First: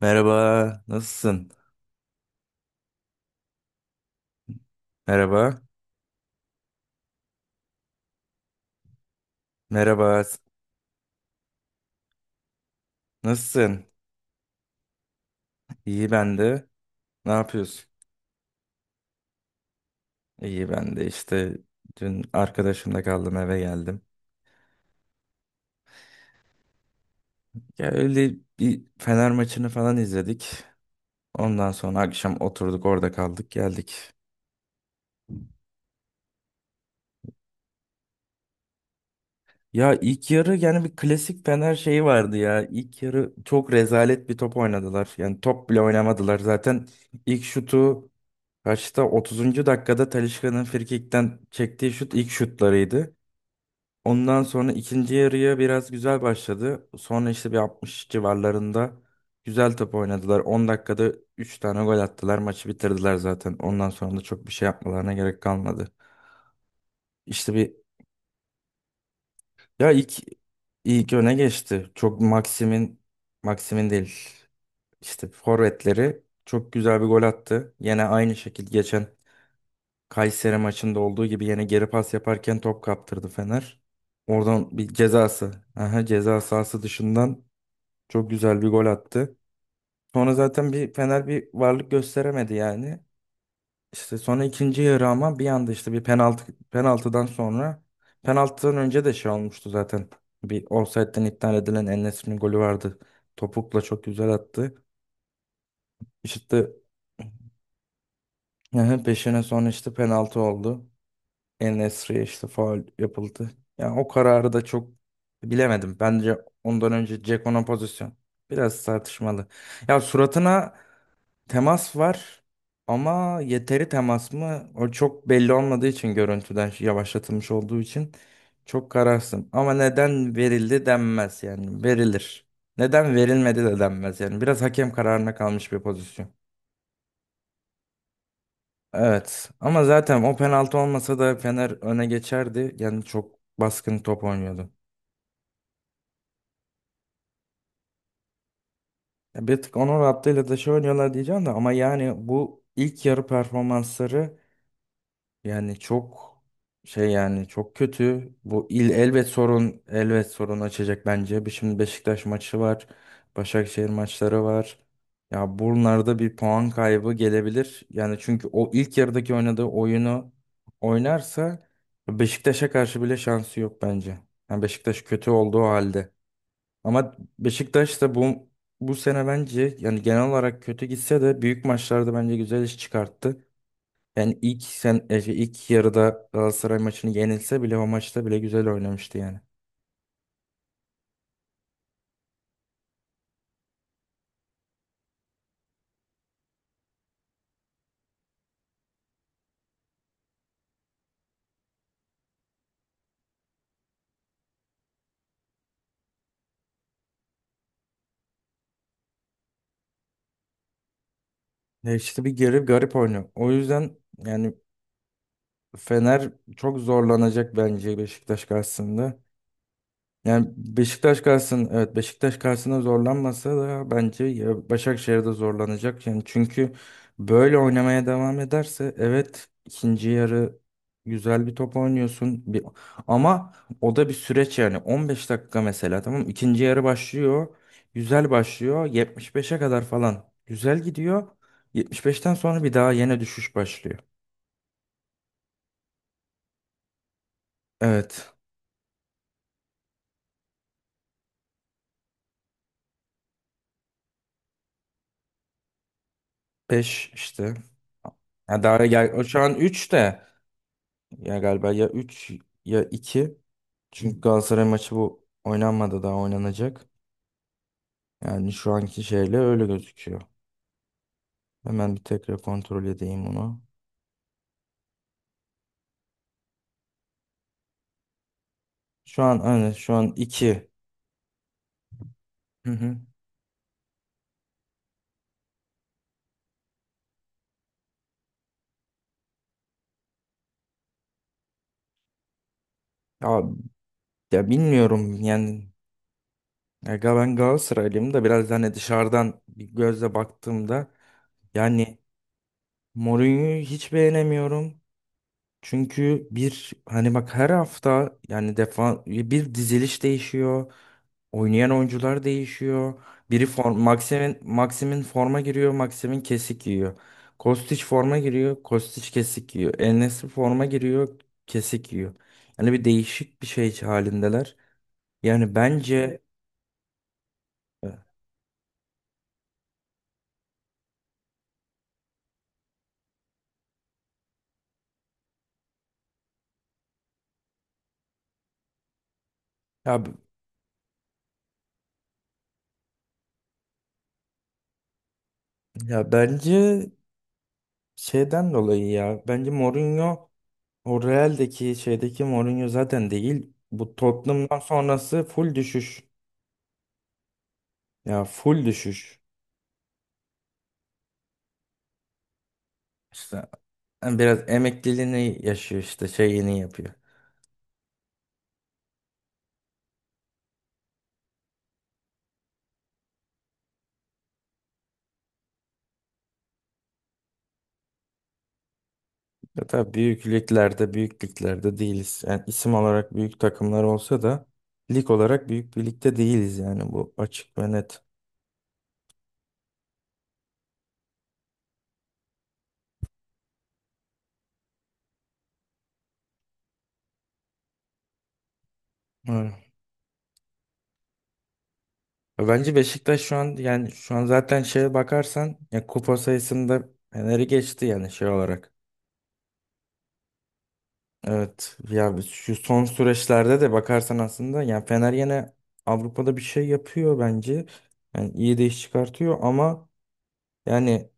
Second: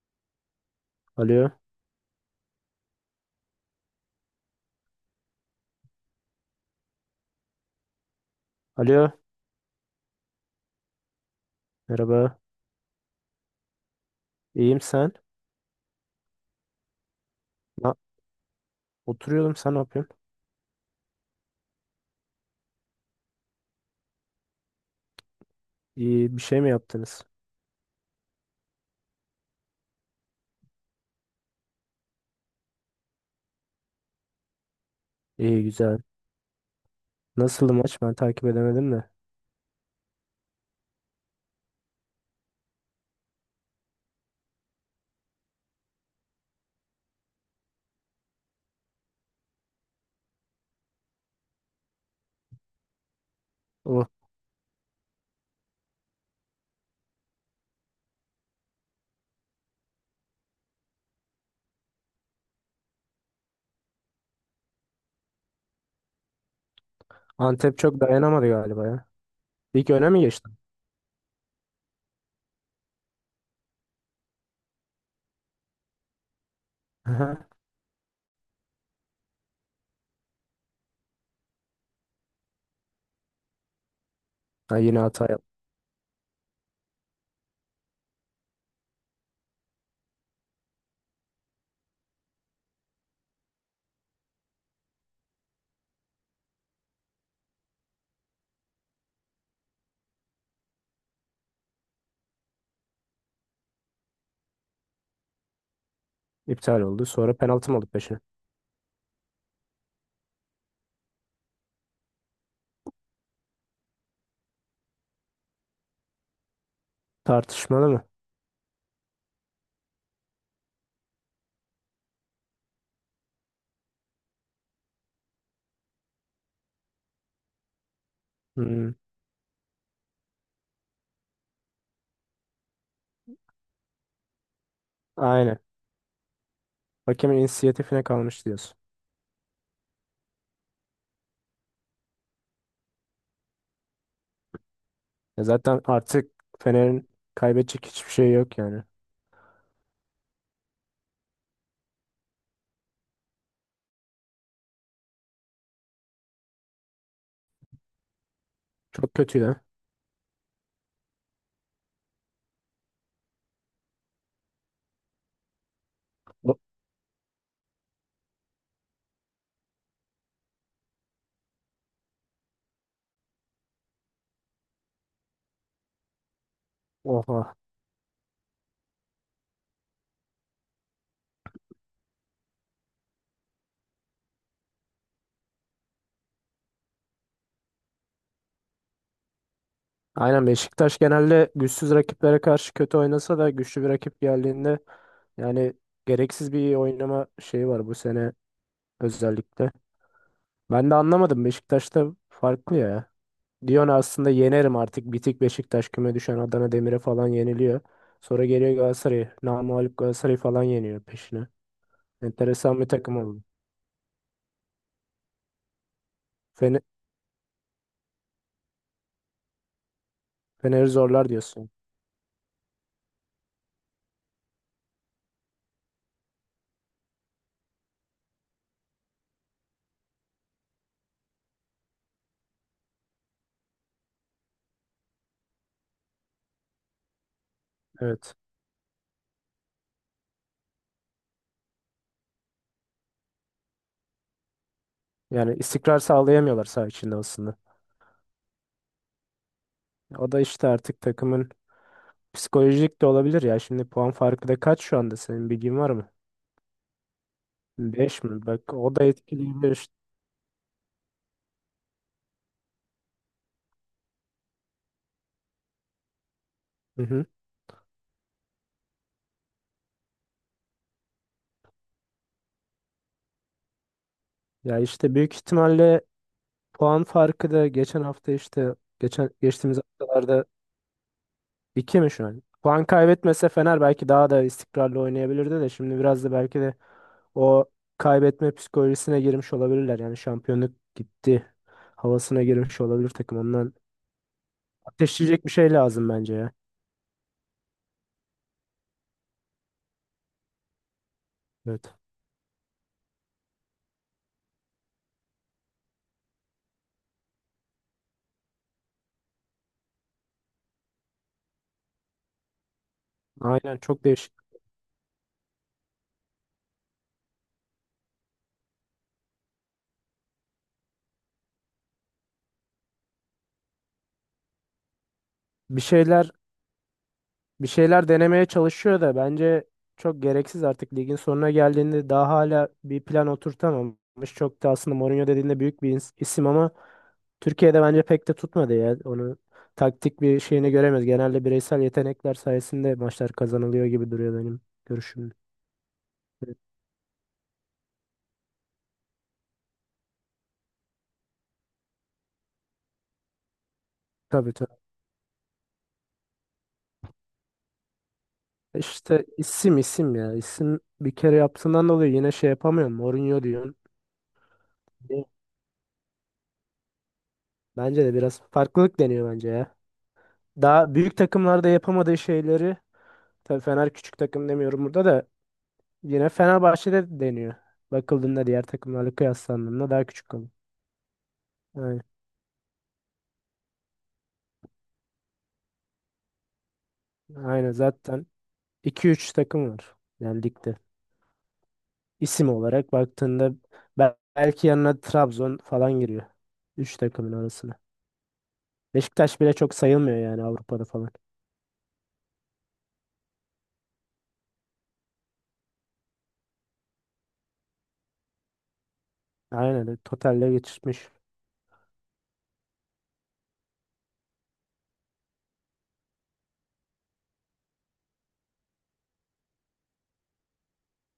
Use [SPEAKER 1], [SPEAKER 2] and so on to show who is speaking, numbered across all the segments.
[SPEAKER 1] Merhaba, nasılsın?
[SPEAKER 2] Alo.
[SPEAKER 1] Merhaba,
[SPEAKER 2] Alo.
[SPEAKER 1] merhaba,
[SPEAKER 2] Merhaba.
[SPEAKER 1] nasılsın?
[SPEAKER 2] İyiyim sen?
[SPEAKER 1] İyi ben de. Ne yapıyorsun?
[SPEAKER 2] Na- Oturuyordum sen ne yapıyorsun?
[SPEAKER 1] İyi ben de işte dün arkadaşımla kaldım, eve geldim.
[SPEAKER 2] İyi bir şey mi yaptınız?
[SPEAKER 1] Ya öyle bir Fener maçını falan izledik. Ondan sonra akşam oturduk, orada kaldık, geldik.
[SPEAKER 2] İyi güzel. Nasıldı maç? Ben takip edemedim de.
[SPEAKER 1] Ya ilk yarı yani bir klasik Fener şeyi vardı ya. İlk yarı çok rezalet bir top oynadılar. Yani top bile oynamadılar. Zaten ilk şutu kaçta, 30. dakikada Talisca'nın frikikten çektiği şut ilk şutlarıydı.
[SPEAKER 2] O
[SPEAKER 1] Ondan sonra ikinci yarıya biraz güzel başladı. Sonra işte bir 60 civarlarında güzel top oynadılar. 10 dakikada 3 tane gol attılar. Maçı bitirdiler zaten. Ondan sonra da çok bir şey yapmalarına gerek kalmadı. İşte bir
[SPEAKER 2] Antep çok dayanamadı galiba ya. İlk
[SPEAKER 1] Ya
[SPEAKER 2] öne
[SPEAKER 1] ilk
[SPEAKER 2] mi geçti?
[SPEAKER 1] ilk öne geçti. Çok Maxim'in, Maxim'in değil. İşte forvetleri çok güzel bir gol
[SPEAKER 2] Aha.
[SPEAKER 1] attı. Yine aynı şekilde geçen Kayseri maçında olduğu gibi yine geri pas yaparken top kaptırdı Fener. Oradan
[SPEAKER 2] Ha,
[SPEAKER 1] bir
[SPEAKER 2] yine hata yaptı.
[SPEAKER 1] cezası. Aha, ceza sahası dışından çok güzel bir gol attı. Sonra zaten bir Fener bir varlık gösteremedi yani. İşte sonra ikinci yarı, ama bir anda işte bir penaltı, penaltıdan sonra, penaltıdan önce de şey olmuştu zaten. Bir ofsaytten iptal edilen En-Nesyri'nin golü vardı. Topukla çok güzel attı. İşte
[SPEAKER 2] İptal oldu. Sonra penaltı mı aldı peşine?
[SPEAKER 1] yani peşine sonra işte penaltı oldu. En-Nesyri'ye işte faul yapıldı. Yani o kararı da çok bilemedim. Bence ondan önce Ceko'nun
[SPEAKER 2] Tartışmalı mı?
[SPEAKER 1] pozisyon biraz tartışmalı. Ya, suratına temas var ama yeteri temas mı? O çok belli olmadığı için, görüntüden yavaşlatılmış olduğu için çok
[SPEAKER 2] Hmm,
[SPEAKER 1] kararsın. Ama neden verildi denmez yani, verilir. Neden verilmedi de denmez yani, biraz hakem kararına
[SPEAKER 2] aynen.
[SPEAKER 1] kalmış bir pozisyon.
[SPEAKER 2] Hakemin inisiyatifine kalmış diyorsun.
[SPEAKER 1] Evet, ama zaten o penaltı olmasa da Fener öne geçerdi. Yani çok baskın top oynuyordu.
[SPEAKER 2] Ya zaten artık Fener'in kaybedecek hiçbir şey yok yani.
[SPEAKER 1] Ya bir tık onun rahatlığıyla da şey oynuyorlar diyeceğim de, ama yani bu ilk yarı performansları, yani çok şey, yani çok kötü. Bu il
[SPEAKER 2] Çok
[SPEAKER 1] elbet
[SPEAKER 2] kötüydü. Ha.
[SPEAKER 1] sorun elbet sorun açacak bence. Şimdi Beşiktaş maçı var. Başakşehir maçları var. Ya bunlarda bir
[SPEAKER 2] O-
[SPEAKER 1] puan kaybı gelebilir. Yani çünkü o ilk yarıdaki oynadığı oyunu oynarsa Beşiktaş'a karşı bile şansı yok bence. Yani Beşiktaş kötü olduğu halde. Ama
[SPEAKER 2] Oha.
[SPEAKER 1] Beşiktaş da bu sene bence yani genel olarak kötü gitse de büyük maçlarda bence güzel iş çıkarttı. Yani ilk sen e, şey, ilk yarıda Galatasaray maçını yenilse bile o maçta bile güzel oynamıştı yani.
[SPEAKER 2] Aynen Beşiktaş genelde güçsüz rakiplere karşı kötü oynasa da güçlü bir rakip geldiğinde yani gereksiz bir oynama şeyi var bu sene özellikle. Ben de anlamadım, Beşiktaş'ta farklı ya. Diyorsun aslında yenerim, artık bitik Beşiktaş küme düşen Adana Demir'e falan yeniliyor. Sonra geliyor Galatasaray'ı, namağlup Galatasaray'ı falan yeniyor peşine.
[SPEAKER 1] E işte bir garip
[SPEAKER 2] Enteresan bir
[SPEAKER 1] garip
[SPEAKER 2] takım
[SPEAKER 1] oynuyor.
[SPEAKER 2] oldu.
[SPEAKER 1] O yüzden yani Fener çok
[SPEAKER 2] Fener,
[SPEAKER 1] zorlanacak bence Beşiktaş karşısında. Yani
[SPEAKER 2] Fener'i
[SPEAKER 1] Beşiktaş
[SPEAKER 2] zorlar
[SPEAKER 1] karşısında,
[SPEAKER 2] diyorsun.
[SPEAKER 1] evet, Beşiktaş karşısında zorlanmasa da bence ya Başakşehir'de zorlanacak. Yani çünkü böyle oynamaya devam ederse, evet, ikinci yarı güzel bir top oynuyorsun bir, ama o da bir süreç yani. 15 dakika mesela, tamam mı? İkinci yarı başlıyor, güzel
[SPEAKER 2] Evet.
[SPEAKER 1] başlıyor, 75'e kadar falan güzel gidiyor. 75'ten sonra bir daha yine düşüş başlıyor.
[SPEAKER 2] Yani istikrar sağlayamıyorlar saha içinde aslında.
[SPEAKER 1] Evet,
[SPEAKER 2] O da işte artık takımın. Psikolojik de olabilir ya. Şimdi puan farkı da kaç şu anda? Senin bilgin var mı?
[SPEAKER 1] beş işte.
[SPEAKER 2] Beş mi?
[SPEAKER 1] Ya
[SPEAKER 2] Bak,
[SPEAKER 1] daha
[SPEAKER 2] o da
[SPEAKER 1] gel, o şu an
[SPEAKER 2] etkileyebilir
[SPEAKER 1] 3
[SPEAKER 2] işte.
[SPEAKER 1] de. Ya galiba ya üç, ya iki. Çünkü Galatasaray maçı bu oynanmadı, daha oynanacak.
[SPEAKER 2] Hı hı.
[SPEAKER 1] Yani şu anki şeyle öyle gözüküyor. Hemen bir tekrar kontrol edeyim onu.
[SPEAKER 2] Ya işte büyük ihtimalle puan farkı da geçen hafta işte geçen geçtiğimiz
[SPEAKER 1] Şu an
[SPEAKER 2] haftalarda
[SPEAKER 1] iki.
[SPEAKER 2] 2 mi şu an?
[SPEAKER 1] Hı
[SPEAKER 2] Puan
[SPEAKER 1] hı.
[SPEAKER 2] kaybetmese Fener belki daha da istikrarlı oynayabilirdi de, şimdi biraz da belki de o kaybetme psikolojisine girmiş olabilirler. Yani şampiyonluk gitti havasına girmiş olabilir
[SPEAKER 1] Ya,
[SPEAKER 2] takım. Ondan
[SPEAKER 1] ya, bilmiyorum
[SPEAKER 2] ateşleyecek bir
[SPEAKER 1] yani.
[SPEAKER 2] şey lazım bence ya.
[SPEAKER 1] Ya, ben Galatasaraylıyım da biraz, hani, dışarıdan bir gözle baktığımda
[SPEAKER 2] Evet.
[SPEAKER 1] yani Mourinho'yu hiç beğenemiyorum. Çünkü bir, hani, bak, her hafta yani defa bir diziliş değişiyor. Oynayan oyuncular değişiyor. Biri
[SPEAKER 2] Aynen
[SPEAKER 1] form
[SPEAKER 2] çok değişik.
[SPEAKER 1] Maxim'in forma giriyor, Maxim'in kesik yiyor. Kostić forma giriyor, Kostić kesik yiyor. En forma giriyor, kesik yiyor. Yani bir değişik bir şey halindeler. Yani
[SPEAKER 2] Bir şeyler bir
[SPEAKER 1] e,
[SPEAKER 2] şeyler denemeye çalışıyor da, bence çok gereksiz, artık ligin sonuna geldiğinde daha hala bir plan oturtamamış. Çok da aslında Mourinho dediğinde büyük bir isim ama Türkiye'de bence pek de tutmadı ya. Onu
[SPEAKER 1] ya,
[SPEAKER 2] taktik bir şeyini göremez. Genelde bireysel yetenekler sayesinde maçlar kazanılıyor gibi duruyor benim görüşüm. Evet.
[SPEAKER 1] bence şeyden dolayı ya. Bence Mourinho, o Real'deki şeydeki Mourinho zaten değil. Bu
[SPEAKER 2] Tabii
[SPEAKER 1] Tottenham'dan
[SPEAKER 2] tabii.
[SPEAKER 1] sonrası full düşüş. Ya full
[SPEAKER 2] E,
[SPEAKER 1] düşüş.
[SPEAKER 2] İşte isim isim ya. İsim bir kere yaptığından dolayı yine şey yapamıyorum. Mourinho
[SPEAKER 1] İşte
[SPEAKER 2] diyorsun.
[SPEAKER 1] yani biraz emekliliğini yaşıyor işte, şeyini yapıyor.
[SPEAKER 2] Bence de biraz farklılık deniyor bence ya. Daha büyük takımlarda yapamadığı şeyleri, tabii Fener küçük takım demiyorum burada da, yine Fenerbahçe'de deniyor. Bakıldığında diğer takımlarla
[SPEAKER 1] Ya
[SPEAKER 2] kıyaslandığında
[SPEAKER 1] tabii
[SPEAKER 2] daha
[SPEAKER 1] büyük
[SPEAKER 2] küçük kalıyor.
[SPEAKER 1] liglerde büyük liglerde
[SPEAKER 2] Aynen.
[SPEAKER 1] değiliz. Yani isim olarak büyük takımlar olsa da, lig olarak büyük bir ligde değiliz yani, bu açık ve
[SPEAKER 2] Aynen,
[SPEAKER 1] net.
[SPEAKER 2] zaten iki üç takım var yani ligde. İsim olarak baktığında belki yanına Trabzon falan giriyor. Üç takımın arasına. Beşiktaş bile
[SPEAKER 1] Evet.
[SPEAKER 2] çok sayılmıyor yani Avrupa'da falan.
[SPEAKER 1] Ya bence Beşiktaş şu an, yani şu an zaten şeye bakarsan ya kupa sayısında Fener'i geçti yani, şey olarak.
[SPEAKER 2] Aynen, totalle geçirmiş.
[SPEAKER 1] Evet, ya biz şu son süreçlerde de bakarsan aslında yani Fener yine Avrupa'da bir şey yapıyor bence. Yani iyi de iş çıkartıyor, ama yani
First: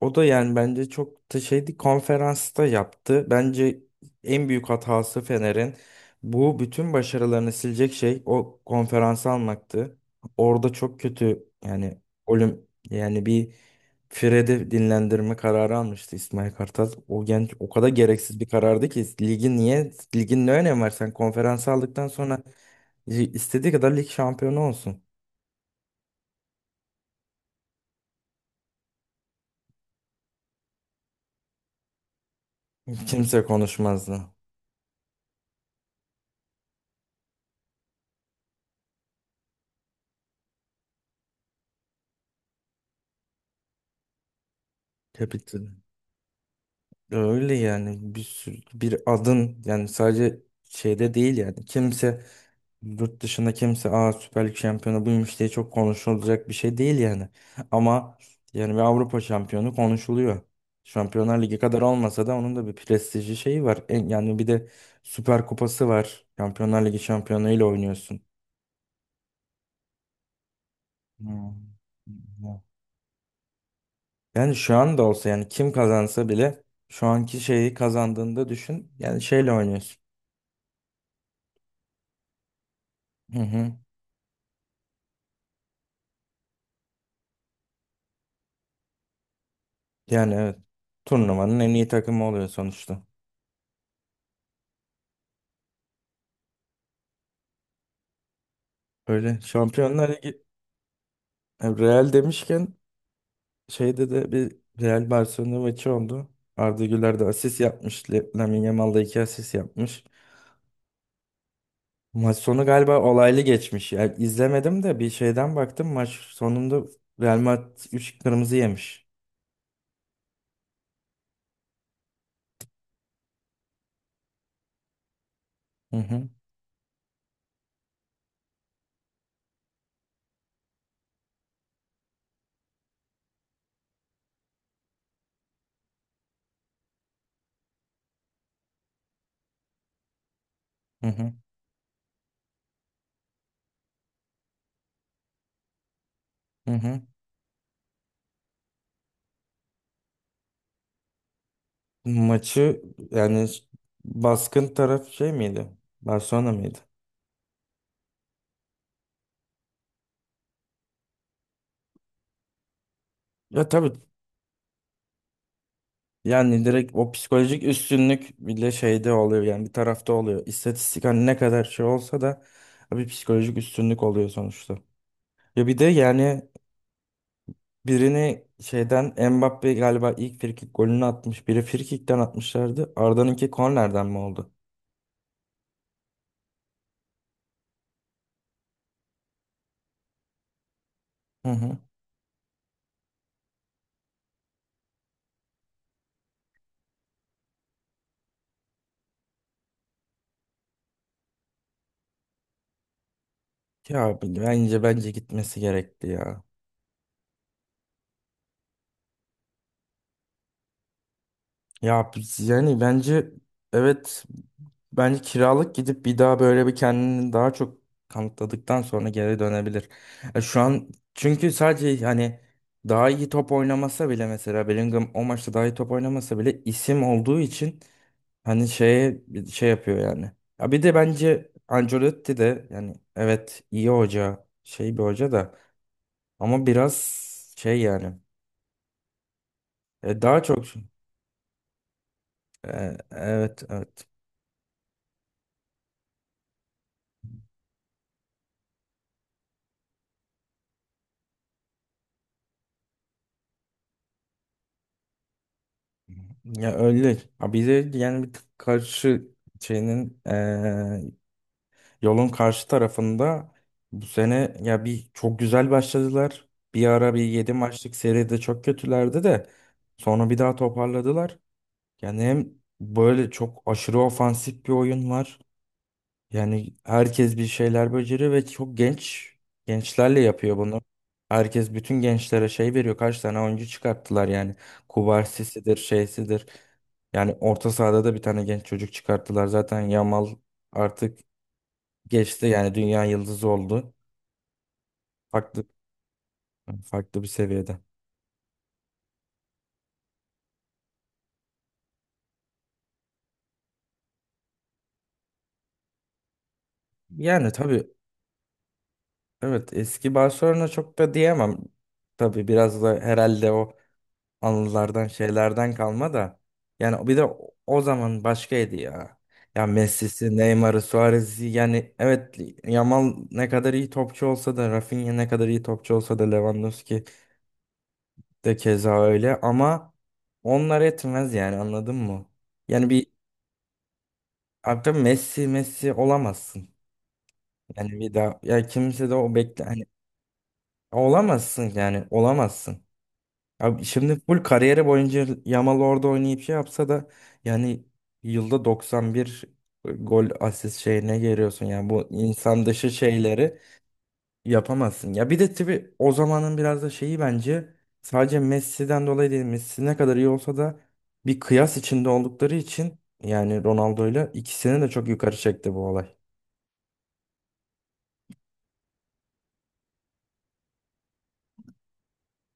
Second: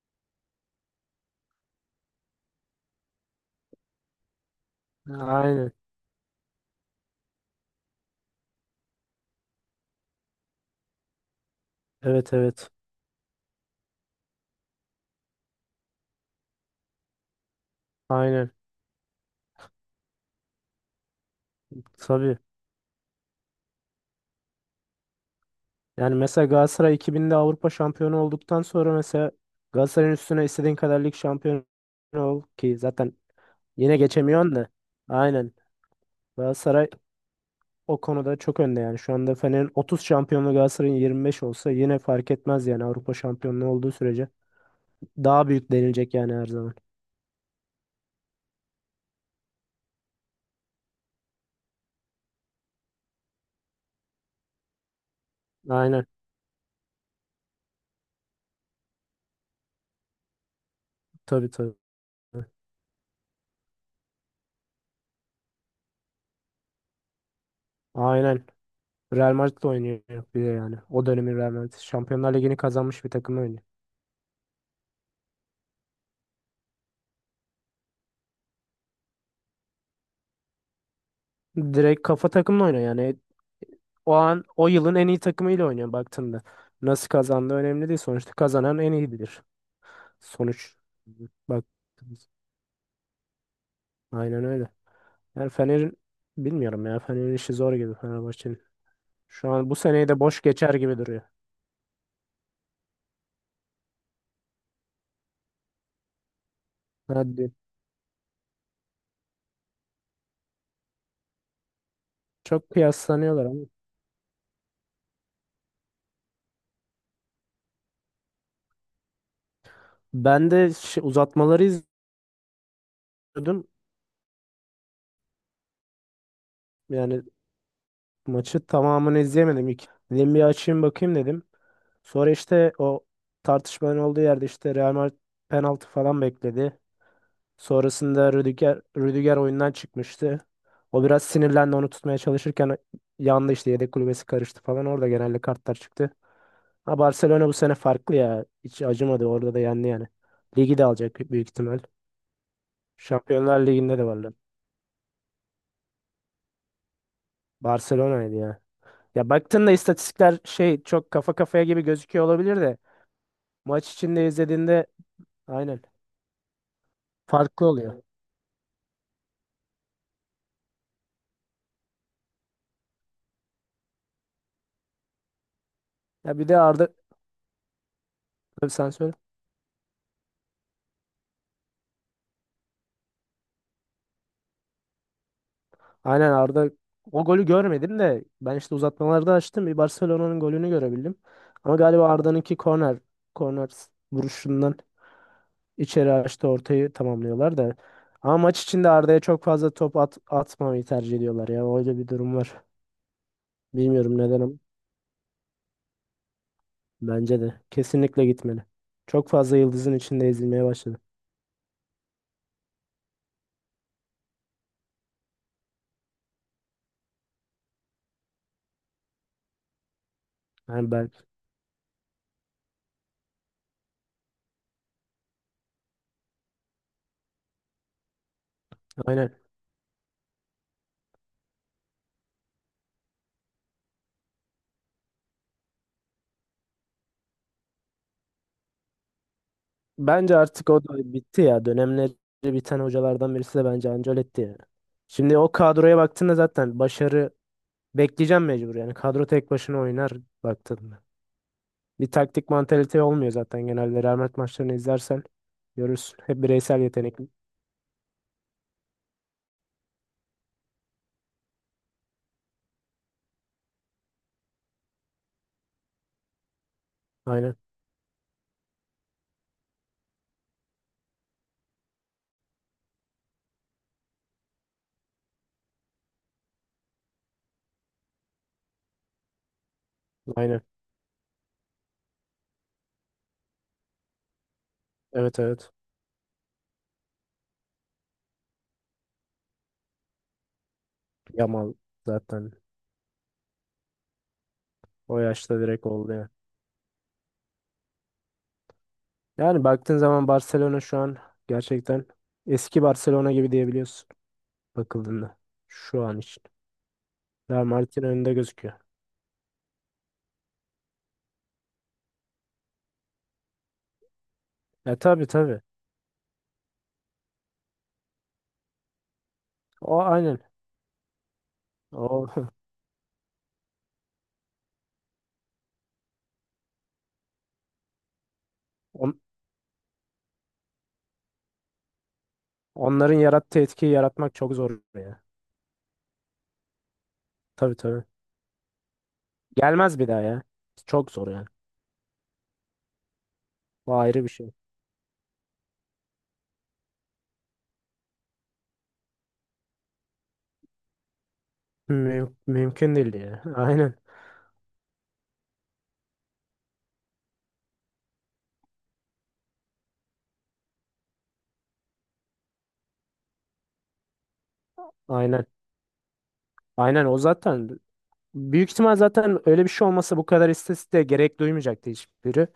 [SPEAKER 1] o da yani bence çok da şeydi, konferansta yaptı. Bence en büyük hatası
[SPEAKER 2] Aynen.
[SPEAKER 1] Fener'in, bu bütün başarılarını silecek şey, o konferansı almaktı. Orada çok kötü yani,
[SPEAKER 2] Evet
[SPEAKER 1] ölüm
[SPEAKER 2] evet.
[SPEAKER 1] yani. Bir Fred'i dinlendirme kararı almıştı İsmail Kartal. O genç o kadar gereksiz bir
[SPEAKER 2] Aynen.
[SPEAKER 1] karardı ki, ligin ne önemi var sen konferansı aldıktan
[SPEAKER 2] Tabii.
[SPEAKER 1] sonra, istediği kadar lig şampiyonu olsun.
[SPEAKER 2] Yani mesela Galatasaray 2000'de Avrupa şampiyonu olduktan sonra mesela, Galatasaray'ın üstüne istediğin kadar lig şampiyonu ol ki, zaten
[SPEAKER 1] Kimse
[SPEAKER 2] yine
[SPEAKER 1] konuşmazdı.
[SPEAKER 2] geçemiyorsun da. Aynen. Galatasaray o konuda çok önde yani. Şu anda Fener'in 30 şampiyonluğu, Galatasaray'ın 25 olsa, yine fark etmez yani Avrupa şampiyonluğu olduğu sürece. Daha büyük
[SPEAKER 1] Kapitan.
[SPEAKER 2] denilecek yani her zaman.
[SPEAKER 1] Öyle yani, bir sürü bir adın yani, sadece şeyde değil yani, kimse yurt dışında, kimse "Süper Lig şampiyonu buymuş" diye çok
[SPEAKER 2] Aynen.
[SPEAKER 1] konuşulacak bir şey değil yani. Ama yani bir Avrupa şampiyonu konuşuluyor. Şampiyonlar
[SPEAKER 2] Tabii
[SPEAKER 1] Ligi
[SPEAKER 2] tabii.
[SPEAKER 1] kadar olmasa da onun da bir prestijli şeyi var. Yani bir de Süper Kupası var. Şampiyonlar Ligi şampiyonuyla oynuyorsun.
[SPEAKER 2] Aynen. Real Madrid oynuyor bir de yani. O dönemin Real
[SPEAKER 1] Hmm.
[SPEAKER 2] Madrid. Şampiyonlar Ligi'ni
[SPEAKER 1] Ya.
[SPEAKER 2] kazanmış bir takımla oynuyor.
[SPEAKER 1] Yani şu anda olsa yani, kim kazansa bile şu anki şeyi kazandığında düşün yani, şeyle oynuyorsun.
[SPEAKER 2] Direkt kafa takımla oynuyor yani.
[SPEAKER 1] Hı hı.
[SPEAKER 2] O an o yılın en iyi takımıyla oynuyor baktığında. Nasıl kazandığı önemli değil. Sonuçta kazanan en iyi bilir.
[SPEAKER 1] Yani evet.
[SPEAKER 2] Sonuç,
[SPEAKER 1] Turnuvanın
[SPEAKER 2] bak
[SPEAKER 1] en iyi takımı oluyor sonuçta.
[SPEAKER 2] aynen öyle. Yani Fener'in, bilmiyorum ya, Fener'in işi zor gibi, Fenerbahçe'nin.
[SPEAKER 1] Öyle
[SPEAKER 2] Şu an bu
[SPEAKER 1] Şampiyonlar
[SPEAKER 2] seneyi de boş
[SPEAKER 1] Ligi
[SPEAKER 2] geçer gibi duruyor.
[SPEAKER 1] Yani Real demişken, şeyde de bir Real Barcelona maçı oldu. Arda Güler de
[SPEAKER 2] Hadi.
[SPEAKER 1] asist yapmış. Lamine Yamal da iki asist yapmış. Maç sonu
[SPEAKER 2] Çok
[SPEAKER 1] galiba olaylı
[SPEAKER 2] kıyaslanıyorlar ama.
[SPEAKER 1] geçmiş. Yani izlemedim de bir şeyden baktım. Maç sonunda Real Madrid 3 kırmızı yemiş.
[SPEAKER 2] Ben de uzatmaları izliyordum.
[SPEAKER 1] Hı hı,
[SPEAKER 2] Yani maçı tamamını izleyemedim ilk. Dedim bir açayım bakayım dedim. Sonra işte o tartışmanın olduğu yerde işte Real Madrid penaltı falan bekledi. Sonrasında Rüdiger oyundan çıkmıştı. O
[SPEAKER 1] hı
[SPEAKER 2] biraz
[SPEAKER 1] hı,
[SPEAKER 2] sinirlendi, onu tutmaya çalışırken yandı işte, yedek kulübesi karıştı falan. Orada genelde kartlar çıktı.
[SPEAKER 1] hı.
[SPEAKER 2] Ha,
[SPEAKER 1] Hı.
[SPEAKER 2] Barcelona bu sene farklı ya. Hiç acımadı, orada da yendi yani. Ligi de alacak büyük ihtimal.
[SPEAKER 1] Maçı Yani
[SPEAKER 2] Şampiyonlar Ligi'nde de varlar.
[SPEAKER 1] baskın taraf şey miydi? Barcelona mıydı?
[SPEAKER 2] Barcelona'ydı ya. Ya baktığında istatistikler şey, çok kafa kafaya gibi gözüküyor olabilir de,
[SPEAKER 1] Ya tabii.
[SPEAKER 2] maç içinde izlediğinde aynen
[SPEAKER 1] Yani direkt o psikolojik
[SPEAKER 2] farklı oluyor.
[SPEAKER 1] üstünlük bile şeyde oluyor yani, bir tarafta oluyor. İstatistik, hani, ne kadar şey olsa da bir psikolojik üstünlük oluyor sonuçta. Ya bir de
[SPEAKER 2] Ya
[SPEAKER 1] yani
[SPEAKER 2] bir de Arda.
[SPEAKER 1] birini
[SPEAKER 2] Tabii sen söyle.
[SPEAKER 1] şeyden, Mbappe galiba ilk frikik golünü atmış. Biri frikikten atmışlardı. Arda'nınki kornerden mi oldu?
[SPEAKER 2] Aynen Arda, o golü görmedim de ben işte uzatmalarda açtım. Bir Barcelona'nın golünü görebildim.
[SPEAKER 1] Hı
[SPEAKER 2] Ama
[SPEAKER 1] hı.
[SPEAKER 2] galiba Arda'nınki korner vuruşundan içeri açtı, ortayı tamamlıyorlar da. Ama maç içinde Arda'ya çok fazla top atmamayı tercih ediyorlar ya. Öyle bir durum var.
[SPEAKER 1] Ya
[SPEAKER 2] Bilmiyorum neden ama
[SPEAKER 1] bence gitmesi gerekti ya.
[SPEAKER 2] bence de kesinlikle gitmeli. Çok fazla yıldızın içinde ezilmeye başladı.
[SPEAKER 1] Ya, yani bence, evet. Bence kiralık gidip bir daha, böyle bir kendini daha çok kanıtladıktan sonra geri dönebilir. Şu an
[SPEAKER 2] Yani ben,
[SPEAKER 1] çünkü, sadece hani, daha iyi top oynamasa bile mesela, Bellingham o maçta daha iyi top oynamasa bile isim olduğu için, hani, şeye
[SPEAKER 2] aynen.
[SPEAKER 1] şey yapıyor yani. Ya bir de bence Ancelotti de yani, evet, iyi hoca, şey bir hoca da ama biraz şey yani,
[SPEAKER 2] Bence
[SPEAKER 1] daha çok
[SPEAKER 2] artık o da bitti ya. Dönemleri biten hocalardan birisi
[SPEAKER 1] evet,
[SPEAKER 2] de bence
[SPEAKER 1] evet.
[SPEAKER 2] Ancelotti yani. Şimdi o kadroya baktığında zaten başarı bekleyeceğim mecbur. Yani kadro tek başına oynar baktığında. Bir taktik mantalite olmuyor zaten genelde. Rahmet maçlarını izlersen görürsün. Hep
[SPEAKER 1] Ya
[SPEAKER 2] bireysel yetenek.
[SPEAKER 1] öyle. Ha, bir de yani bir tık karşı şeyinin yolun karşı tarafında bu sene ya bir çok güzel başladılar. Bir ara bir yedi
[SPEAKER 2] Aynen.
[SPEAKER 1] maçlık seride çok kötülerdi de sonra bir daha toparladılar. Yani hem böyle çok aşırı ofansif bir oyun var. Yani herkes bir şeyler beceriyor ve çok genç, gençlerle yapıyor
[SPEAKER 2] Aynen.
[SPEAKER 1] bunu. Herkes bütün gençlere şey veriyor. Kaç tane oyuncu çıkarttılar yani.
[SPEAKER 2] Evet evet.
[SPEAKER 1] Kubarsisidir, şeysidir. Yani orta sahada da bir tane genç çocuk çıkarttılar. Zaten Yamal artık
[SPEAKER 2] Yamal
[SPEAKER 1] geçti
[SPEAKER 2] zaten
[SPEAKER 1] yani, dünya yıldızı oldu.
[SPEAKER 2] o yaşta
[SPEAKER 1] Farklı,
[SPEAKER 2] direkt oldu yani.
[SPEAKER 1] farklı bir seviyede.
[SPEAKER 2] Yani baktığın zaman Barcelona şu an gerçekten eski Barcelona gibi diyebiliyorsun bakıldığında. Şu an için.
[SPEAKER 1] Yani
[SPEAKER 2] Real
[SPEAKER 1] tabii,
[SPEAKER 2] Madrid'in önünde gözüküyor.
[SPEAKER 1] evet, eski Barcelona çok da diyemem. Tabii biraz da herhalde o
[SPEAKER 2] E
[SPEAKER 1] anılardan,
[SPEAKER 2] tabii tabii.
[SPEAKER 1] şeylerden kalma da. Yani bir de o zaman başkaydı ya. Ya
[SPEAKER 2] O
[SPEAKER 1] Messi'si,
[SPEAKER 2] aynen.
[SPEAKER 1] Neymar'ı, Suarez'i yani,
[SPEAKER 2] O
[SPEAKER 1] evet, Yamal ne kadar iyi topçu olsa da, Rafinha ne kadar iyi topçu olsa da, Lewandowski de keza
[SPEAKER 2] on-
[SPEAKER 1] öyle, ama onlar etmez yani, anladın mı? Yani bir
[SPEAKER 2] onların yarattığı etkiyi yaratmak çok zor
[SPEAKER 1] artık
[SPEAKER 2] ya.
[SPEAKER 1] Messi olamazsın.
[SPEAKER 2] Tabii
[SPEAKER 1] Yani
[SPEAKER 2] tabii.
[SPEAKER 1] bir daha ya kimse de o, bekle, hani
[SPEAKER 2] Gelmez bir daha ya. Çok zor yani.
[SPEAKER 1] olamazsın yani, olamazsın. Abi
[SPEAKER 2] O
[SPEAKER 1] şimdi
[SPEAKER 2] ayrı bir
[SPEAKER 1] full
[SPEAKER 2] şey.
[SPEAKER 1] kariyeri boyunca Yamal orada oynayıp şey yapsa da yani, yılda 91 gol asist şeyine geliyorsun. Yani bu insan dışı
[SPEAKER 2] Mümkün değil ya.
[SPEAKER 1] şeyleri
[SPEAKER 2] Aynen.
[SPEAKER 1] yapamazsın. Ya bir de tabii o zamanın biraz da şeyi bence, sadece Messi'den dolayı değil. Messi ne kadar iyi olsa da bir kıyas içinde oldukları için yani Ronaldo'yla ikisini de çok yukarı
[SPEAKER 2] Aynen.
[SPEAKER 1] çekti bu olay.
[SPEAKER 2] Aynen o, zaten büyük ihtimal zaten öyle bir şey olmasa bu kadar istatistiğe gerek duymayacaktı hiçbiri.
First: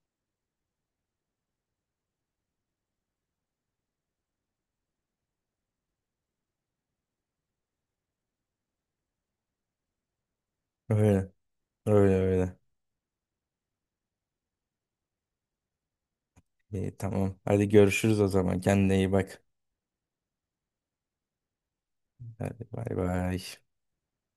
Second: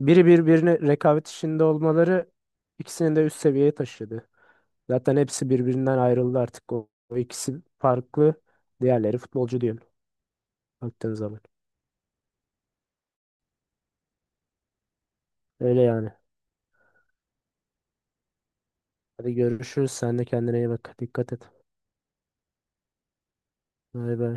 [SPEAKER 2] Biri birbirine rekabet içinde olmaları ikisini de üst seviyeye taşıdı. Zaten hepsi birbirinden ayrıldı artık. O ikisi farklı. Diğerleri futbolcu diyorum baktığın
[SPEAKER 1] Öyle,
[SPEAKER 2] zaman.
[SPEAKER 1] öyle, öyle.
[SPEAKER 2] Öyle yani.
[SPEAKER 1] İyi, tamam. Hadi görüşürüz o zaman. Kendine iyi
[SPEAKER 2] Hadi
[SPEAKER 1] bak.
[SPEAKER 2] görüşürüz. Sen de kendine iyi bak. Dikkat et.
[SPEAKER 1] Hadi, bay bay.
[SPEAKER 2] Bay bay.